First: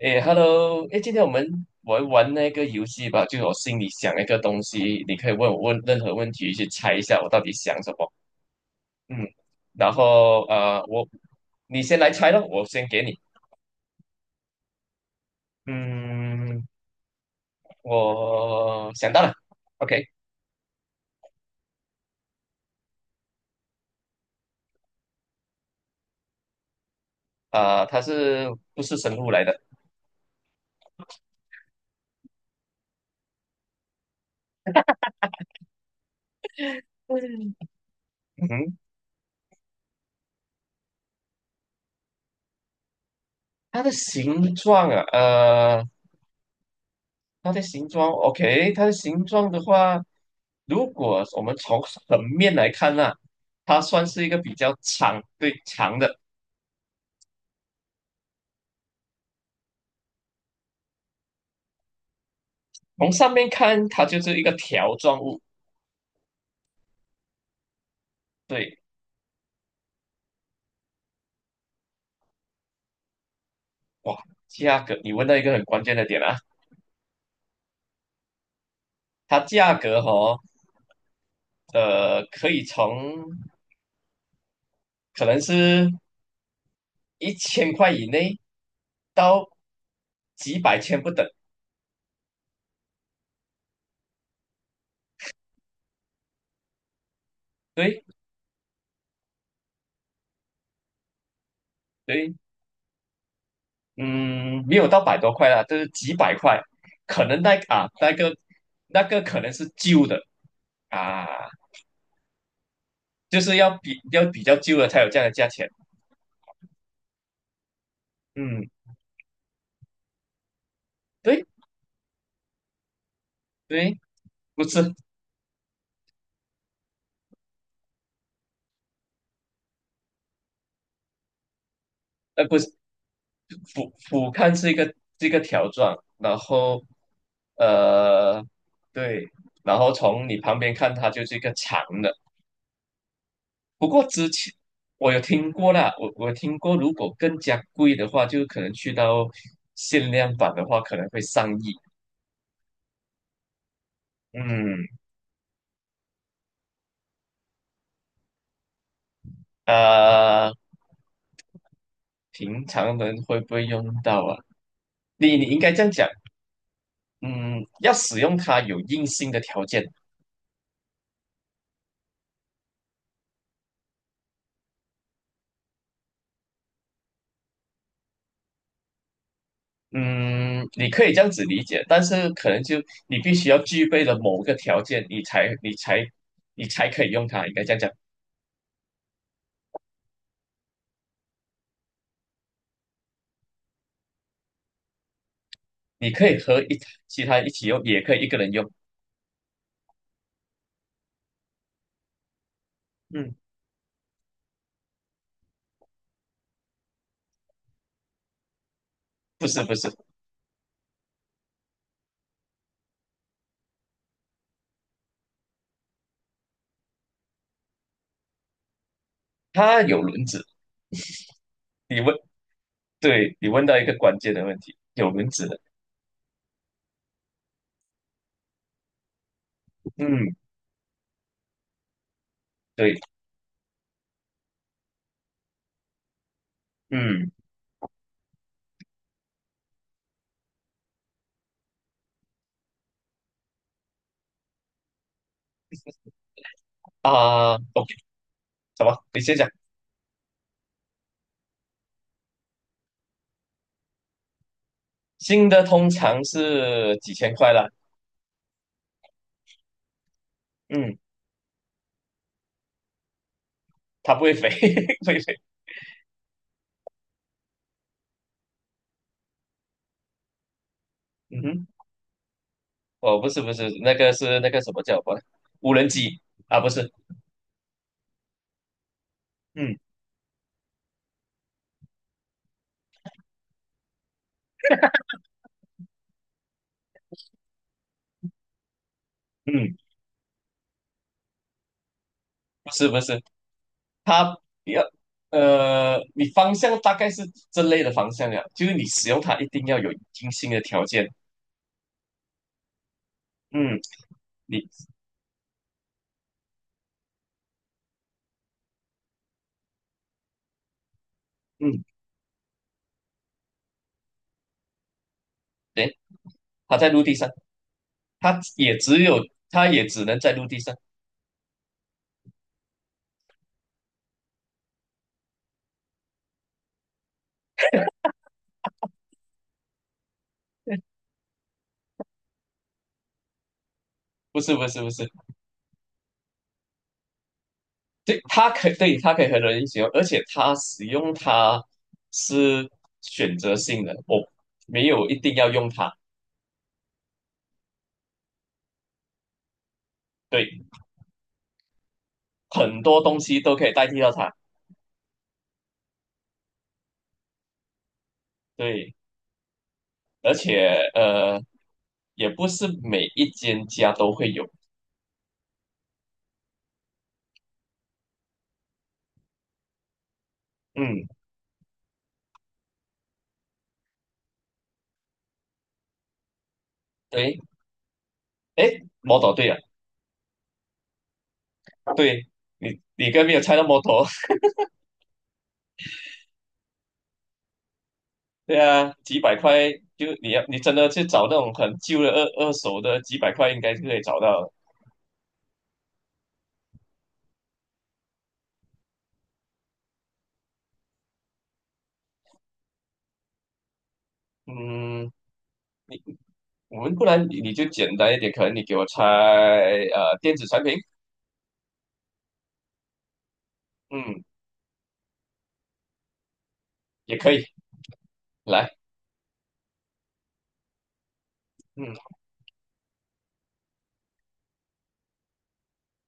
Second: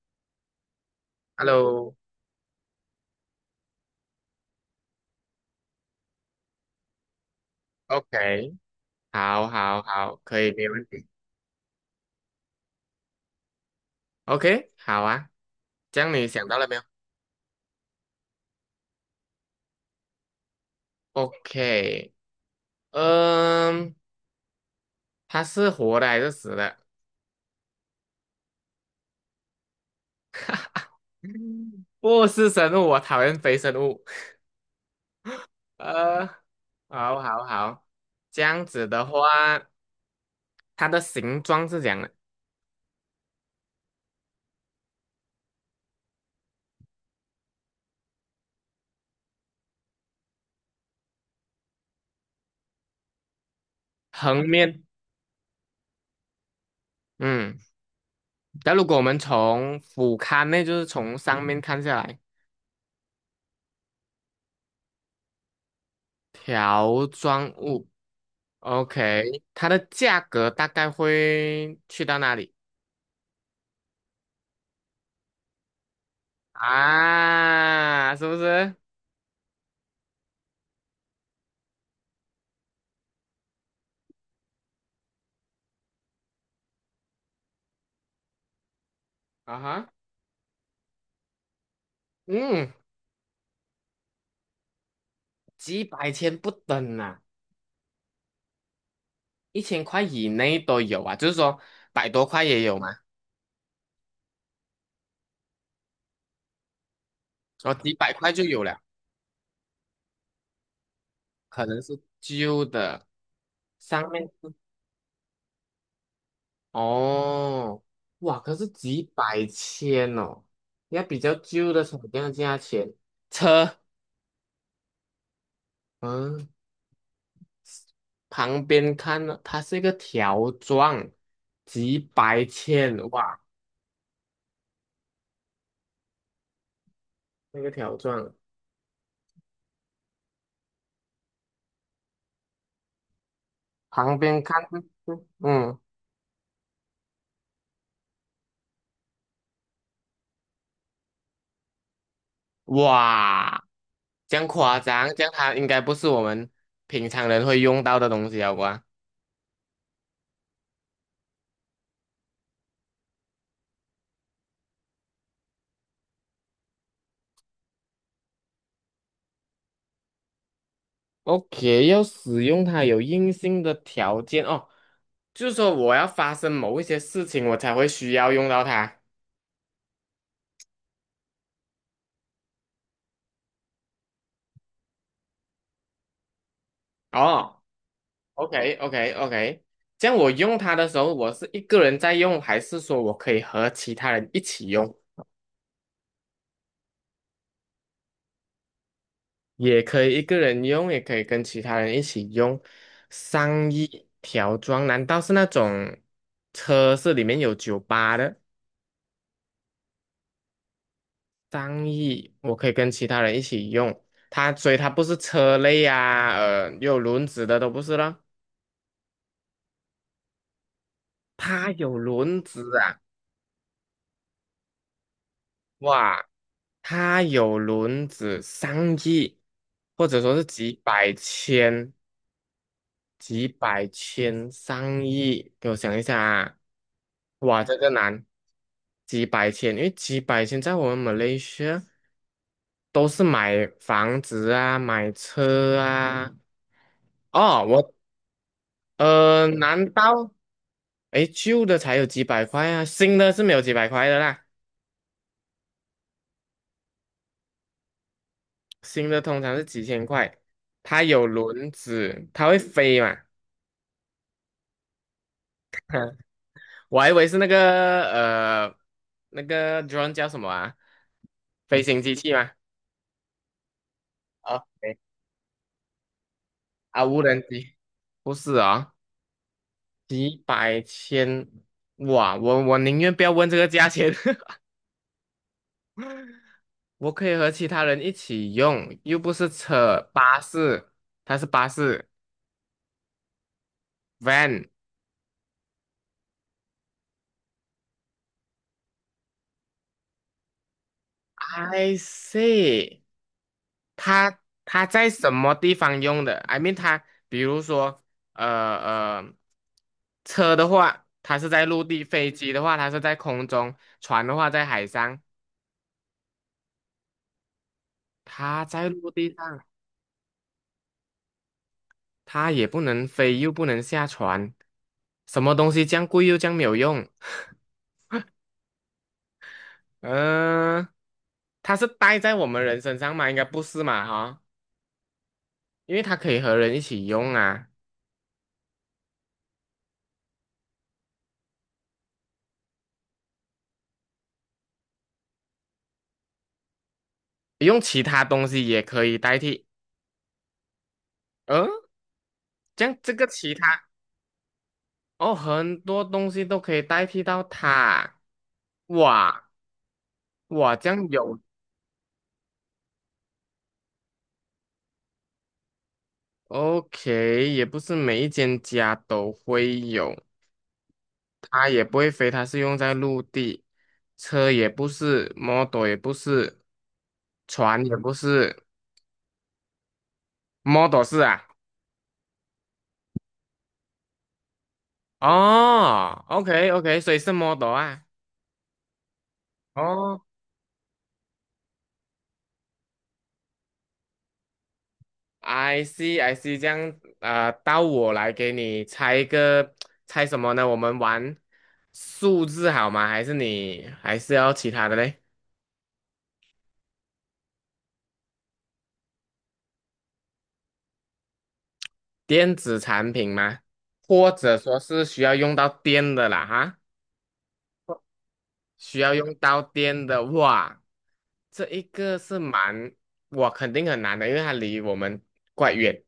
诶 h e l l o 诶，今天我们 Hello，OK，玩玩那个游戏吧，就是我心里想一个东西，你可以问我问任何问题，去猜一下我到底想什么。嗯，好，好，然好，可后以，没问题。你先来猜咯，我先给你。OK，好啊，这样你想到嗯，了没有我想到了，OK，？OK，嗯，它是活的还是死的？啊、它是不是生物来的？嗯不是生物，我讨厌非生物。呃，好，好，好，这样嗯，子的话，它的形状是这样的，它的形状啊，它的形状，OK，它的形状的话，如果我们从横面来看呢、它算是一个横比较面，长，对，长的。嗯，但如果我们从俯瞰呢，就是从上面看下来，从上面看，它就是一个条状物。条状物。对，OK，它的价格大概会去到哪里哇，价格，你问到一个很关键的点啊，啊？是不是？它价格哦，可以从可能是1000块以内到啊哈，几百千不等。嗯，几百千不等啊，对。1000块以内都有啊，就是说百多对，块也有嘛，嗯，没有到百多块啦，就是几百块，可能那哦，啊几那百块个就有了，那个可能是旧的啊，可能是旧的，就是上要面比是较旧的才有这样的价钱。哦，哇，可是嗯，几百千哦，要比较对旧的才有这样的价钱，车，对，不是嗯。旁边看呢，它是一个条状，几呃百不是千，哇，俯瞰是一个条状，然后那个条状，呃对，然后从你旁边看它就是一个长的。不过旁之边前看就我有是听过啦，我听过，如果更加贵的话，就可能去到限量版的话，可能会上亿。哇，这样夸嗯，张，这样它应该不是我们平常人会用到的东西啊，好吧呃，平常人会不会用到啊？你应该这样讲，嗯，要使用它有硬性的条件，？OK，要使用它有硬性的条件哦，就是说我要发生某一些事情，我才会需要用到它。嗯，你可以这样子理解，但是可能就你必须要具备了某个条件，你才可以用它，应哦。该这样讲，OK OK OK，这样我用它的时候，我是一个人在用，还是说我可以和其他人一起用？你可以和其他一起用，也可以一个人用，也可以一个人用，也可以跟其他人一起用。嗯，上衣条装，难道是那种车是里面有酒吧的？不是不是，上衣我可以跟其他人一起用，所以它不是车类啊，有轮子的都不是了。它有轮子，它有你问，轮子啊，对，你问到一个关键的问题，有轮子的，哇！它有轮子上亿，或者嗯，说是几百千、对，几百千、上亿。给我想一下啊，嗯哇，这个难，几百千，因为几百千在我们马来西亚都是买房子啊、买车啊。啊哦，，OK，什么？你先讲。难道诶旧的才有几百块啊？新的是没有几百块的啦，新的通常是几千块啦，新的通常是几千块。嗯，它有轮子，它会飞嘛？它不会飞，不会飞。我还以为是呃，那个 drone 叫什么啊？嗯哼，飞行机器吗？哦，不是不是，那个是那个啊，什么叫对什么无人机啊？不是，啊，无人机不是啊、嗯几百千，哇，我宁愿不要问这个价钱，我可以和其他人一起用，又不是嗯，车，巴士，它是巴士不是不是，，van。你要你方向大概是这类的方向呀，就是你使用它一定要有精心的条件。I see，嗯，它你它在什么地方用的？I mean，它比如说，呃呃，车的话，它是在嗯，陆地；飞机的话，它是在空中；船的话，在海上。对，它在陆地上，它它也在只陆有地上，它也只能在陆地上，它也不能飞，又不能下船，什么东西这样贵又这样没有用？嗯、它是戴在我们人身上吗？应该不是嘛，不哈，是不是不是。因为它可以和人一起用啊，对，它可以对，它可以和人一起用，而且它使用它是选择性的，我没有一定要用它。用其他东西也可以代替。对，嗯、很这样多这东个西其都可以他。代替到它。哦，很多东西都可以代替到它。对，哇而且哇，这样有 也不是每一间家都会有。OK，也不是每一间家都会有。嗯，它也不会飞，它是用在陆地，车也不是，model 也不是，对，船也不是诶，摩托对啊，，model 是啊。对，你刚没有猜到摩托，哦，OK OK，所以是 model 啊。对啊，几百块就哦 你真的去找那种很旧的二手的，几百块应该是可以找到的。 I see, I see，这样啊，到我来给你猜一个，猜什么呢？我们玩数字好吗？还是你还是要其他的嗯。嘞？我们不然你就简单一点，可能你给我猜电子产品，电子产品吗？嗯，或者说是需要用到电的啦，哈，也可以来，需要用到电的，话，这一嗯个是蛮，我肯定很难的，因为它离我们怪远。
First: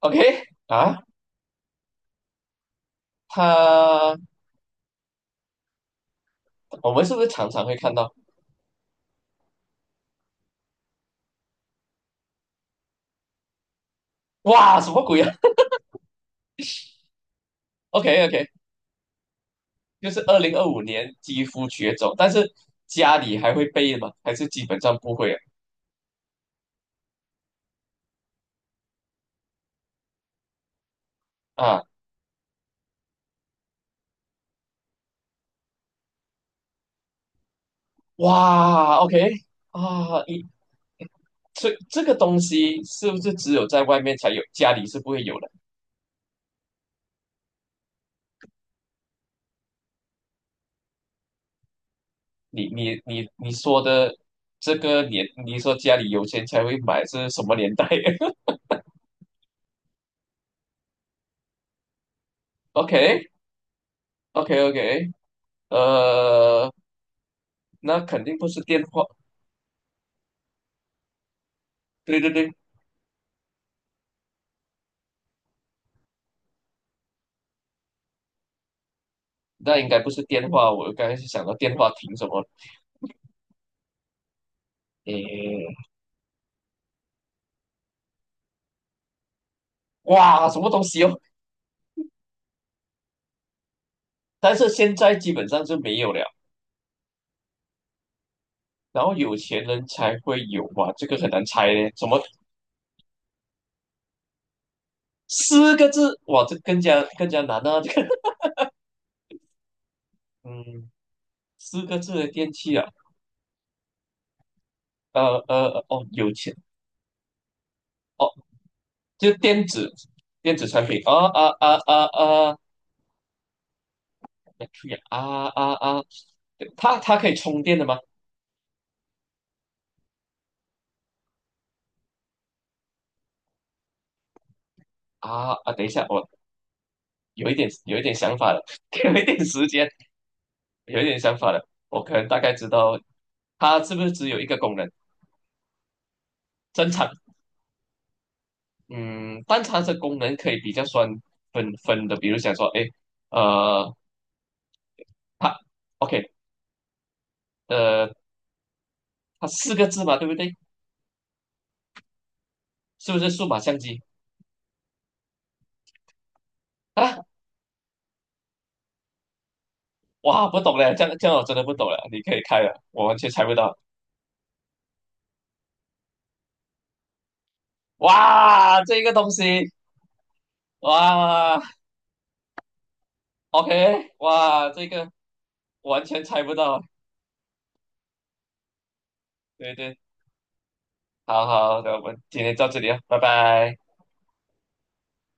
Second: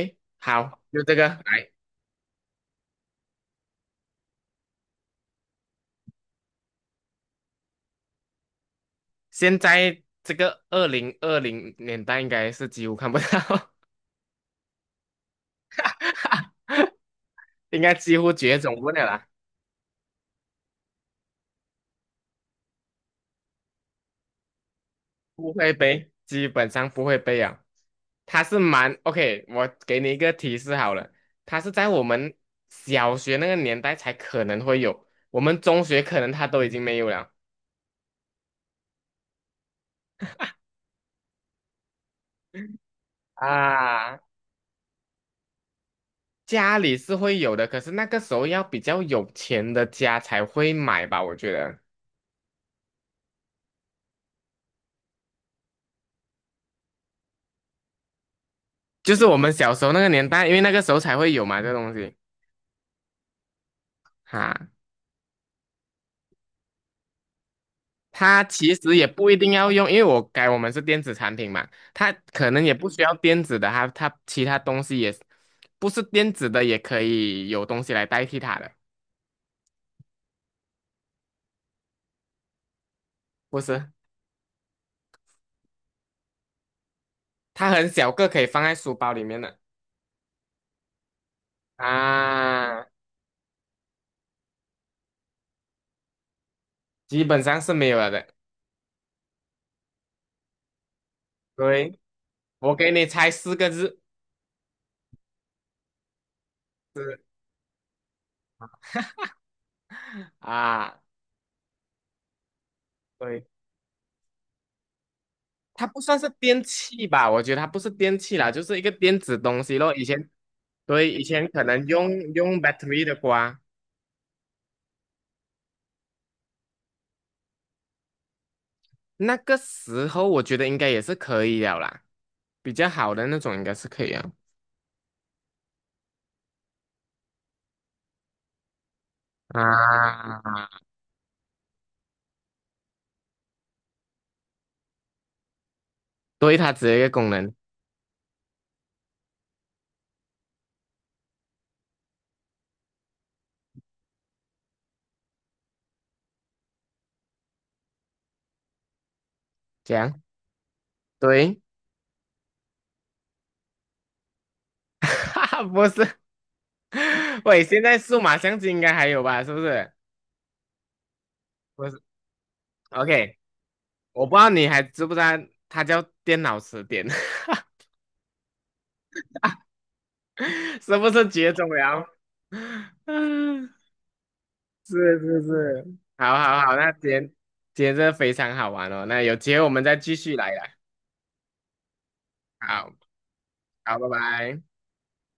，OK 好，啊，就这个来。它我们是不是常常会看到？现在这个2020年代应该是几乎看不到。哇，什么鬼啊 应该几？OK 乎 OK，绝种不了啦，就是2025年肌肤绝种，但是家里还会备吗？还是基本上不会啊？不会背，基本上不会背啊。它是蛮 OK，我给你一个提示好了，它是啊，在我们小学那个年代才可能会有，我们中学可能它都已经没有了哇，OK 啊，你这个东西是不是只有在外面啊。才有，家里是不会有的？家里是会有的，可是那个时候要比较有钱的家才会买吧，我觉得，你说的这个年，你说家里有钱才会买是什么年代 就是我们小时候那个年代，因为那个时候才会有嘛，这东西？OK OK 哈。OK，呃，那肯定它不是其电实话，也不一定要用，因为我改我们是电子产品嘛，它对对可对，能也不需要电子的，它其他东西也不是电子的，也可以有东西来代替它的，那应该不是电话。我刚才是想到电话亭什么，不是？诶，它很小个，可以放在书包里面的哇，什么东西哦？啊，但是现在基本上是没有了。基本上是没有了的。然后有钱人才会有哇，这个很难猜嘞，对，什么我给你猜四个字，四个字哇，这更加是更加难啊，这个 嗯，啊，四个字的电器啊，对，它不哦，算是有钱。电器吧？我觉得它不是电哦。器啦，就是一个电就子东电西子咯。以前电子产品，对，啊以前啊可啊能啊用啊 用 battery 的瓜。b a 啊啊啊啊，它可以充电的吗？那个时候我觉得应该也是可以了啦，比较好的那种应该是可以啊。等一下，我有一点想法了，给我一点啊，时间，有一点想法了，我可能大概知道它是不是只有一个功能，对，它只正有一常，个功能，嗯，但它这功能可以比较算分分的，比如想说，哎，呃，它 OK，呃，它四个这字嘛，样对不对？对，是不是数码相机 哈哈，不是，啊？喂，现在数码相机应该还有吧？是不是？哇，不懂嘞，这样我真的不不懂了，是你可以开了，我完全，OK，猜不到。我不知道你还知不知道，它叫电脑词典，哇，这个东西，是不是绝哇种了？嗯，，OK，哇，这个是是是，完全好猜不好好，到。那今天真的非常好玩哦，那有机会我对们再对，继续来啦。好好的，我们今天到这里好啊，拜拜。好，拜拜。